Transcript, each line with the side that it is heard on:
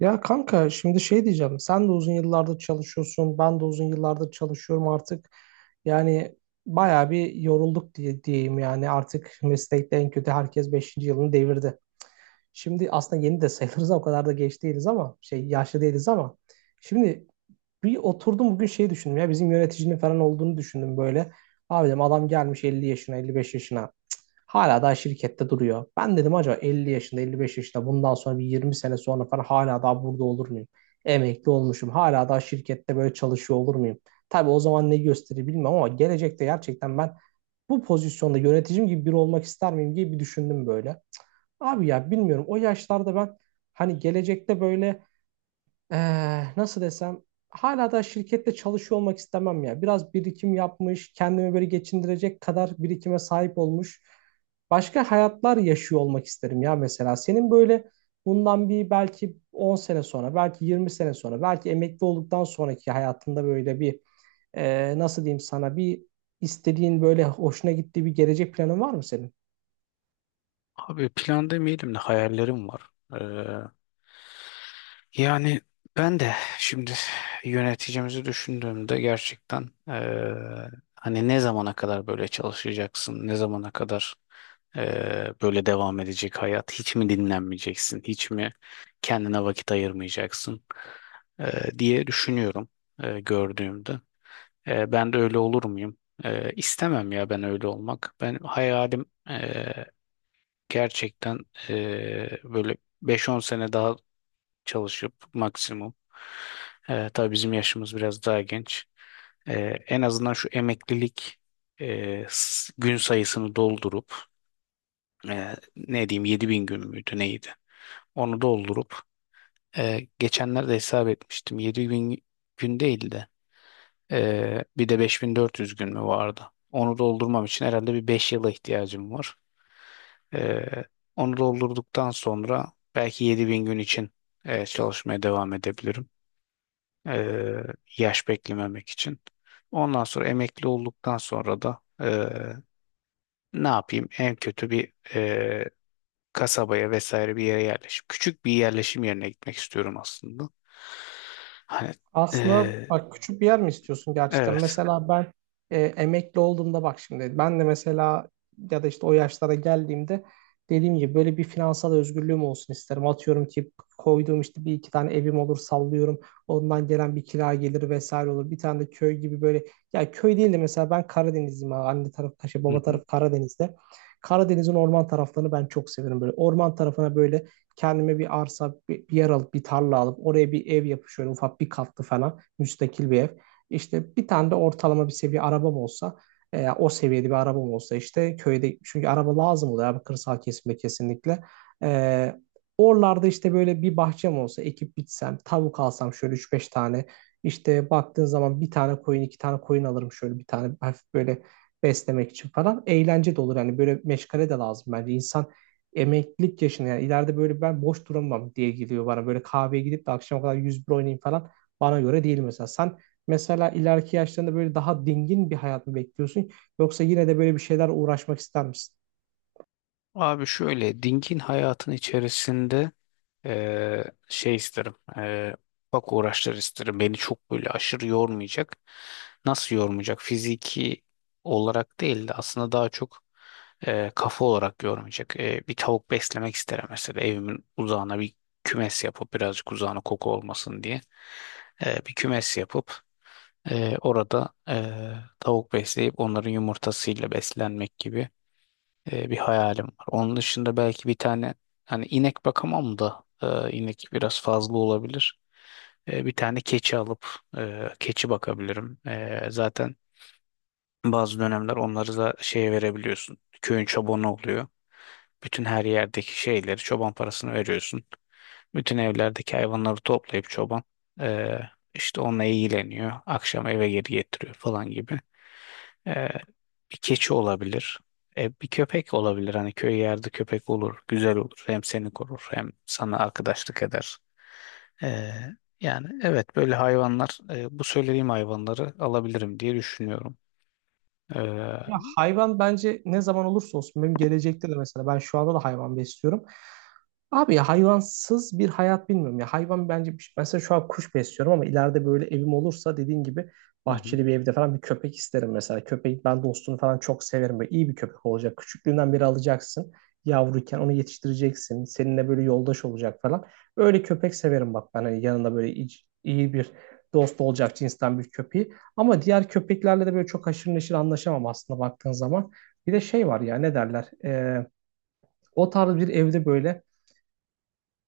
right: Ya kanka şimdi şey diyeceğim. Sen de uzun yıllardır çalışıyorsun. Ben de uzun yıllardır çalışıyorum artık. Yani bayağı bir yorulduk diye diyeyim yani. Artık meslekte en kötü herkes beşinci yılını devirdi. Şimdi aslında yeni de sayılırız ama o kadar da geç değiliz ama şey yaşlı değiliz ama. Şimdi bir oturdum bugün şey düşündüm ya bizim yöneticinin falan olduğunu düşündüm böyle. Abi dedim adam gelmiş 50 yaşına 55 yaşına. Hala daha şirkette duruyor. Ben dedim acaba 50 yaşında, 55 yaşında bundan sonra bir 20 sene sonra falan hala daha burada olur muyum? Emekli olmuşum. Hala daha şirkette böyle çalışıyor olur muyum? Tabii o zaman ne gösterir bilmem ama gelecekte gerçekten ben bu pozisyonda yöneticim gibi biri olmak ister miyim diye bir düşündüm böyle. Abi ya bilmiyorum o yaşlarda ben hani gelecekte böyle nasıl desem hala da şirkette çalışıyor olmak istemem ya. Biraz birikim yapmış, kendimi böyle geçindirecek kadar birikime sahip olmuş. Başka hayatlar yaşıyor olmak isterim ya mesela. Senin böyle bundan bir belki 10 sene sonra, belki 20 sene sonra, belki emekli olduktan sonraki hayatında böyle bir nasıl diyeyim sana bir istediğin böyle hoşuna gittiği bir gelecek planın var mı senin?
left: Abi plan demeyelim de hayallerim var. Ee, yani ben de şimdi yöneticimizi düşündüğümde gerçekten hani ne zamana kadar böyle çalışacaksın, ne zamana kadar böyle devam edecek hayat, hiç mi dinlenmeyeceksin, hiç mi kendine vakit ayırmayacaksın diye düşünüyorum gördüğümde. Ben de öyle olur muyum? İstemem ya ben öyle olmak. Ben hayalim gerçekten böyle 5-10 sene daha çalışıp maksimum. Tabii bizim yaşımız biraz daha genç. En azından şu emeklilik gün sayısını doldurup ne diyeyim 7.000 gün müydü neydi? Onu doldurup geçenlerde hesap etmiştim. Yedi bin gün değil de bir de 5.400 gün mü vardı? Onu doldurmam için herhalde bir 5 yıla ihtiyacım var. Ee, Onu doldurduktan sonra belki 7.000 gün için çalışmaya devam edebilirim. Ee, Yaş beklememek için. Ondan sonra emekli olduktan sonra da ne yapayım? En kötü bir kasabaya vesaire bir yere yerleşim. Küçük bir yerleşim yerine gitmek istiyorum aslında. Hani
right: Aslında
left: e,
right: bak küçük bir yer mi istiyorsun gerçekten?
left: evet.
right: Mesela ben emekli olduğumda bak şimdi ben de mesela ya da işte o yaşlara geldiğimde dediğim gibi böyle bir finansal özgürlüğüm olsun isterim. Atıyorum ki koyduğum işte bir iki tane evim olur sallıyorum. Ondan gelen bir kira gelir vesaire olur. Bir tane de köy gibi böyle ya köy değil de mesela ben Karadenizliyim, abi. Anne tarafı Kaşa,
left: Hı
right: baba
left: hı.
right: tarafı Karadeniz'de. Karadeniz'in orman taraflarını ben çok severim böyle. Orman tarafına böyle kendime bir arsa, bir yer alıp bir tarla alıp oraya bir ev yapıp şöyle ufak bir katlı falan müstakil bir ev. İşte bir tane de ortalama bir seviye arabam olsa, o seviyede bir arabam olsa işte köyde çünkü araba lazım oluyor abi kırsal kesimde kesinlikle. E, oralarda işte böyle bir bahçem olsa ekip bitsem tavuk alsam şöyle üç beş tane, işte baktığın zaman bir tane koyun iki tane koyun alırım şöyle bir tane hafif böyle beslemek için falan, eğlence de olur yani, böyle meşgale de lazım bence insan emeklilik yaşında yani ileride, böyle ben boş duramam diye geliyor bana. Böyle kahveye gidip de akşama kadar 101 oynayayım falan bana göre değil mesela. Sen mesela ileriki yaşlarında böyle daha dingin bir hayat mı bekliyorsun yoksa yine de böyle bir şeyler uğraşmak ister misin?
left: Abi şöyle dingin hayatın içerisinde şey isterim. Bak uğraşlar isterim. Beni çok böyle aşırı yormayacak. Nasıl yormayacak? Fiziki olarak değil de aslında daha çok kafa olarak yormayacak. Bir tavuk beslemek isterim mesela. Evimin uzağına bir kümes yapıp birazcık uzağına koku olmasın diye. Bir kümes yapıp orada tavuk besleyip onların yumurtasıyla beslenmek gibi bir hayalim var. Onun dışında belki bir tane hani inek bakamam da inek biraz fazla olabilir. Bir tane keçi alıp keçi bakabilirim. Zaten bazı dönemler onları da şeye verebiliyorsun. Köyün çobanı oluyor. Bütün her yerdeki şeyleri çoban parasını veriyorsun. Bütün evlerdeki hayvanları toplayıp çoban e, işte onunla ilgileniyor. Akşam eve geri getiriyor falan gibi. Ee, Bir keçi olabilir. Bir köpek olabilir. Hani köy yerde köpek olur. Güzel olur. Hem seni korur hem sana arkadaşlık eder. Ee, Yani evet böyle hayvanlar bu söylediğim hayvanları alabilirim diye düşünüyorum.
right: Ya
left: Hı
right: hayvan bence ne zaman olursa olsun benim gelecekte de, mesela ben şu anda da hayvan besliyorum. Abi ya hayvansız bir hayat bilmiyorum ya. Hayvan bence, mesela şu an kuş besliyorum ama ileride böyle evim olursa dediğin gibi
left: hı.
right: bahçeli bir evde falan bir köpek isterim mesela. Köpeği, ben dostunu falan çok severim. Böyle iyi bir köpek olacak. Küçüklüğünden beri alacaksın. Yavruyken onu yetiştireceksin. Seninle böyle yoldaş olacak falan. Öyle köpek severim bak ben. Hani yanında böyle iyi bir dost olacak cinsten bir köpeği. Ama diğer köpeklerle de böyle çok haşır neşir anlaşamam aslında baktığın zaman. Bir de şey var ya, ne derler? O tarz bir evde böyle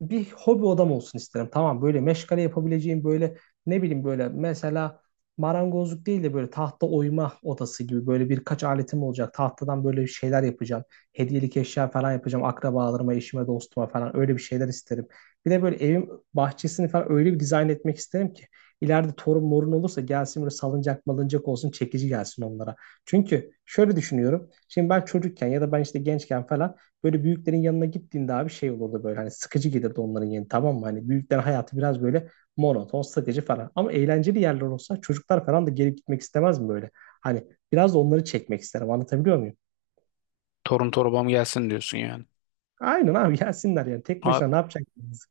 right: bir hobi odam olsun isterim. Tamam, böyle meşgale yapabileceğim, böyle ne bileyim, böyle mesela marangozluk değil de böyle tahta oyma odası gibi, böyle birkaç aletim olacak. Tahtadan böyle bir şeyler yapacağım. Hediyelik eşya falan yapacağım. Akrabalarıma, eşime, dostuma falan, öyle bir şeyler isterim. Bir de böyle evim, bahçesini falan öyle bir dizayn etmek isterim ki ileride torun morun olursa gelsin, böyle salıncak malıncak olsun, çekici gelsin onlara. Çünkü şöyle düşünüyorum. Şimdi ben çocukken ya da ben işte gençken falan böyle büyüklerin yanına gittiğinde abi şey olurdu, böyle hani sıkıcı gelirdi onların yeri, tamam mı? Hani büyüklerin hayatı biraz böyle monoton, sıkıcı falan. Ama eğlenceli yerler olsa çocuklar falan da gelip gitmek istemez mi böyle? Hani biraz da onları çekmek isterim, anlatabiliyor muyum?
left: Torun torbam gelsin diyorsun yani.
right: Aynen abi, gelsinler yani, tek
left: Abi,
right: başına ne yapacak?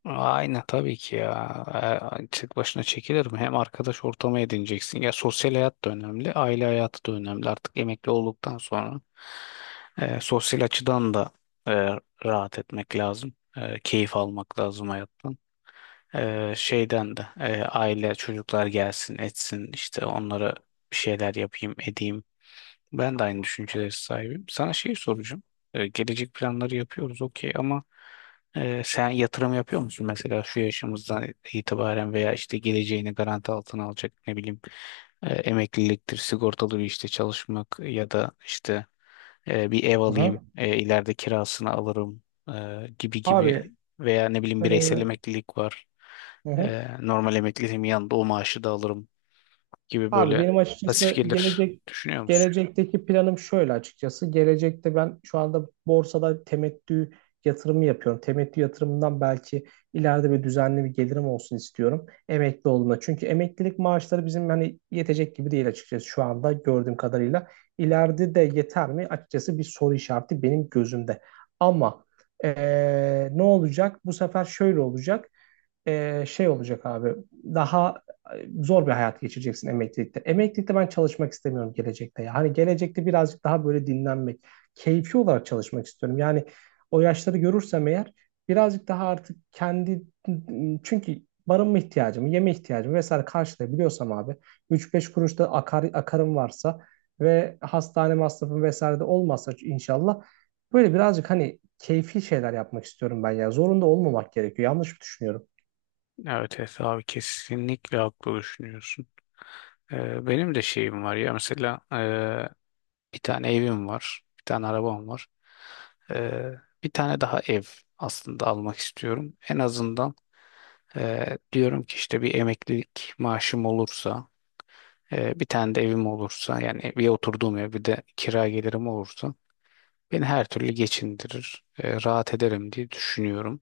left: aynen tabii ki ya. Tek başına çekilir mi? Hem arkadaş ortamı edineceksin. Ya sosyal hayat da önemli, aile hayatı da önemli. Artık emekli olduktan sonra sosyal açıdan da e, rahat etmek lazım. Keyif almak lazım hayattan. Şeyden de aile çocuklar gelsin etsin işte onlara bir şeyler yapayım edeyim ben de aynı düşüncelere sahibim. Sana şey soracağım. Gelecek planları yapıyoruz okey ama sen yatırım yapıyor musun? Mesela şu yaşımızdan itibaren veya işte geleceğini garanti altına alacak ne bileyim emekliliktir, sigortalı bir işte çalışmak ya da işte bir ev
right: Aha.
left: alayım, ileride kirasını alırım gibi
right: Abi,
left: gibi veya ne bileyim bireysel
right: e,
left: emeklilik var.
right: hı,
left: Normal emekliliğimin yanında o maaşı da alırım gibi
right: abi
left: böyle
right: benim
left: pasif
right: açıkçası
left: gelir düşünüyor musun?
right: gelecekteki planım şöyle açıkçası. Gelecekte ben şu anda borsada temettü yatırımı yapıyorum. Temettü yatırımından belki ileride bir düzenli bir gelirim olsun istiyorum. Emekli olduğumda. Çünkü emeklilik maaşları bizim hani yetecek gibi değil açıkçası şu anda gördüğüm kadarıyla. İleride de yeter mi? Açıkçası bir soru işareti benim gözümde. Ama ne olacak? Bu sefer şöyle olacak, şey olacak abi. Daha zor bir hayat geçireceksin emeklilikte. Emeklilikte ben çalışmak istemiyorum gelecekte ya. Hani gelecekte birazcık daha böyle dinlenmek, keyfi olarak çalışmak istiyorum. Yani o yaşları görürsem eğer birazcık daha artık kendi, çünkü barınma ihtiyacımı, yeme ihtiyacımı vesaire karşılayabiliyorsam abi üç beş kuruş da akar, akarım varsa ve hastane masrafım vesaire de olmazsa inşallah böyle birazcık hani keyfi şeyler yapmak istiyorum ben ya. Zorunda olmamak gerekiyor. Yanlış mı düşünüyorum?
left: Evet Efe abi kesinlikle haklı düşünüyorsun. Benim de şeyim var ya mesela bir tane evim var, bir tane arabam var. Ee, Bir tane daha ev aslında almak istiyorum. En azından diyorum ki işte bir emeklilik maaşım olursa, bir tane de evim olursa yani bir oturduğum ev bir de kira gelirim olursa beni her türlü geçindirir, rahat ederim diye düşünüyorum.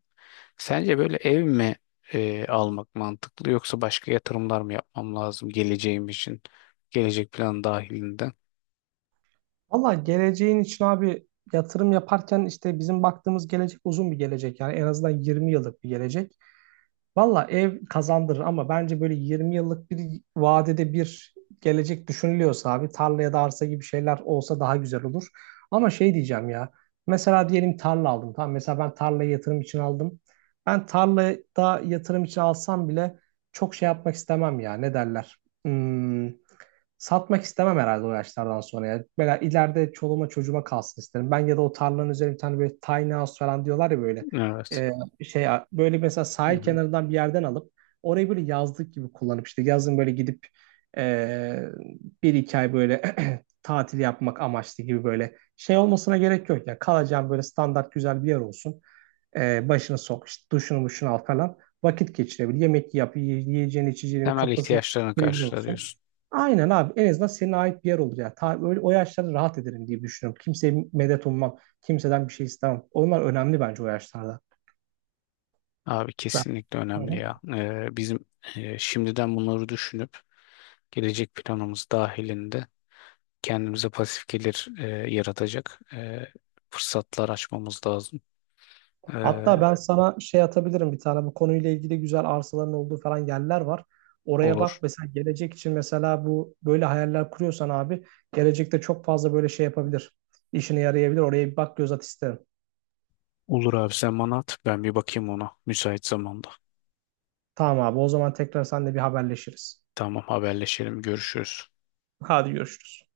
left: Sence böyle ev mi almak mantıklı yoksa başka yatırımlar mı yapmam lazım geleceğim için? Gelecek planı dahilinde.
right: Valla geleceğin için abi yatırım yaparken işte bizim baktığımız gelecek uzun bir gelecek. Yani en azından 20 yıllık bir gelecek. Valla ev kazandırır ama bence böyle 20 yıllık bir vadede bir gelecek düşünülüyorsa abi tarla ya da arsa gibi şeyler olsa daha güzel olur. Ama şey diyeceğim ya, mesela diyelim tarla aldım, tamam, mesela ben tarlayı yatırım için aldım. Ben tarlada yatırım için alsam bile çok şey yapmak istemem ya, ne derler. Hmm, satmak istemem herhalde o yaşlardan sonra ya. Mesela ileride çoluğuma çocuğuma kalsın isterim. Ben ya da o tarlanın üzerine bir tane böyle tiny house falan diyorlar ya böyle.
left: Evet.
right: Ee, şey böyle mesela
left: Hı
right: sahil
left: hı.
right: kenarından bir yerden alıp orayı böyle yazlık gibi kullanıp işte yazın böyle gidip e, bir iki ay böyle tatil yapmak amaçlı, gibi böyle şey olmasına gerek yok ya, kalacağın böyle standart güzel bir yer olsun. E, başını sok işte, duşunu muşunu al falan, vakit geçirebilir, yemek yap, yiyeceğini içeceğini,
left: Temel
right: kapısına
left: ihtiyaçlarını
right: kilitli
left: karşıla
right: olsun.
left: diyorsun.
right: Aynen abi, en azından senin ait bir yer olur ya. Ta, öyle, o yaşlarda rahat ederim diye düşünüyorum. Kimseye medet ummam. Kimseden bir şey istemem. Onlar önemli bence o yaşlarda.
left: Abi kesinlikle önemli
right: Ben.
left: ya. Bizim şimdiden bunları düşünüp gelecek planımız dahilinde kendimize pasif gelir yaratacak fırsatlar açmamız lazım. E,
right: Hatta ben sana şey atabilirim, bir tane bu konuyla ilgili güzel arsaların olduğu falan yerler var. Oraya bak
left: olur.
right: mesela, gelecek için, mesela bu böyle hayaller kuruyorsan abi gelecekte çok fazla böyle şey yapabilir. İşine yarayabilir. Oraya bir bak, göz at isterim.
left: Olur abi sen bana at ben bir bakayım ona müsait zamanda.
right: Tamam abi, o zaman tekrar seninle bir haberleşiriz.
left: Tamam haberleşelim görüşürüz.
right: Hadi görüşürüz.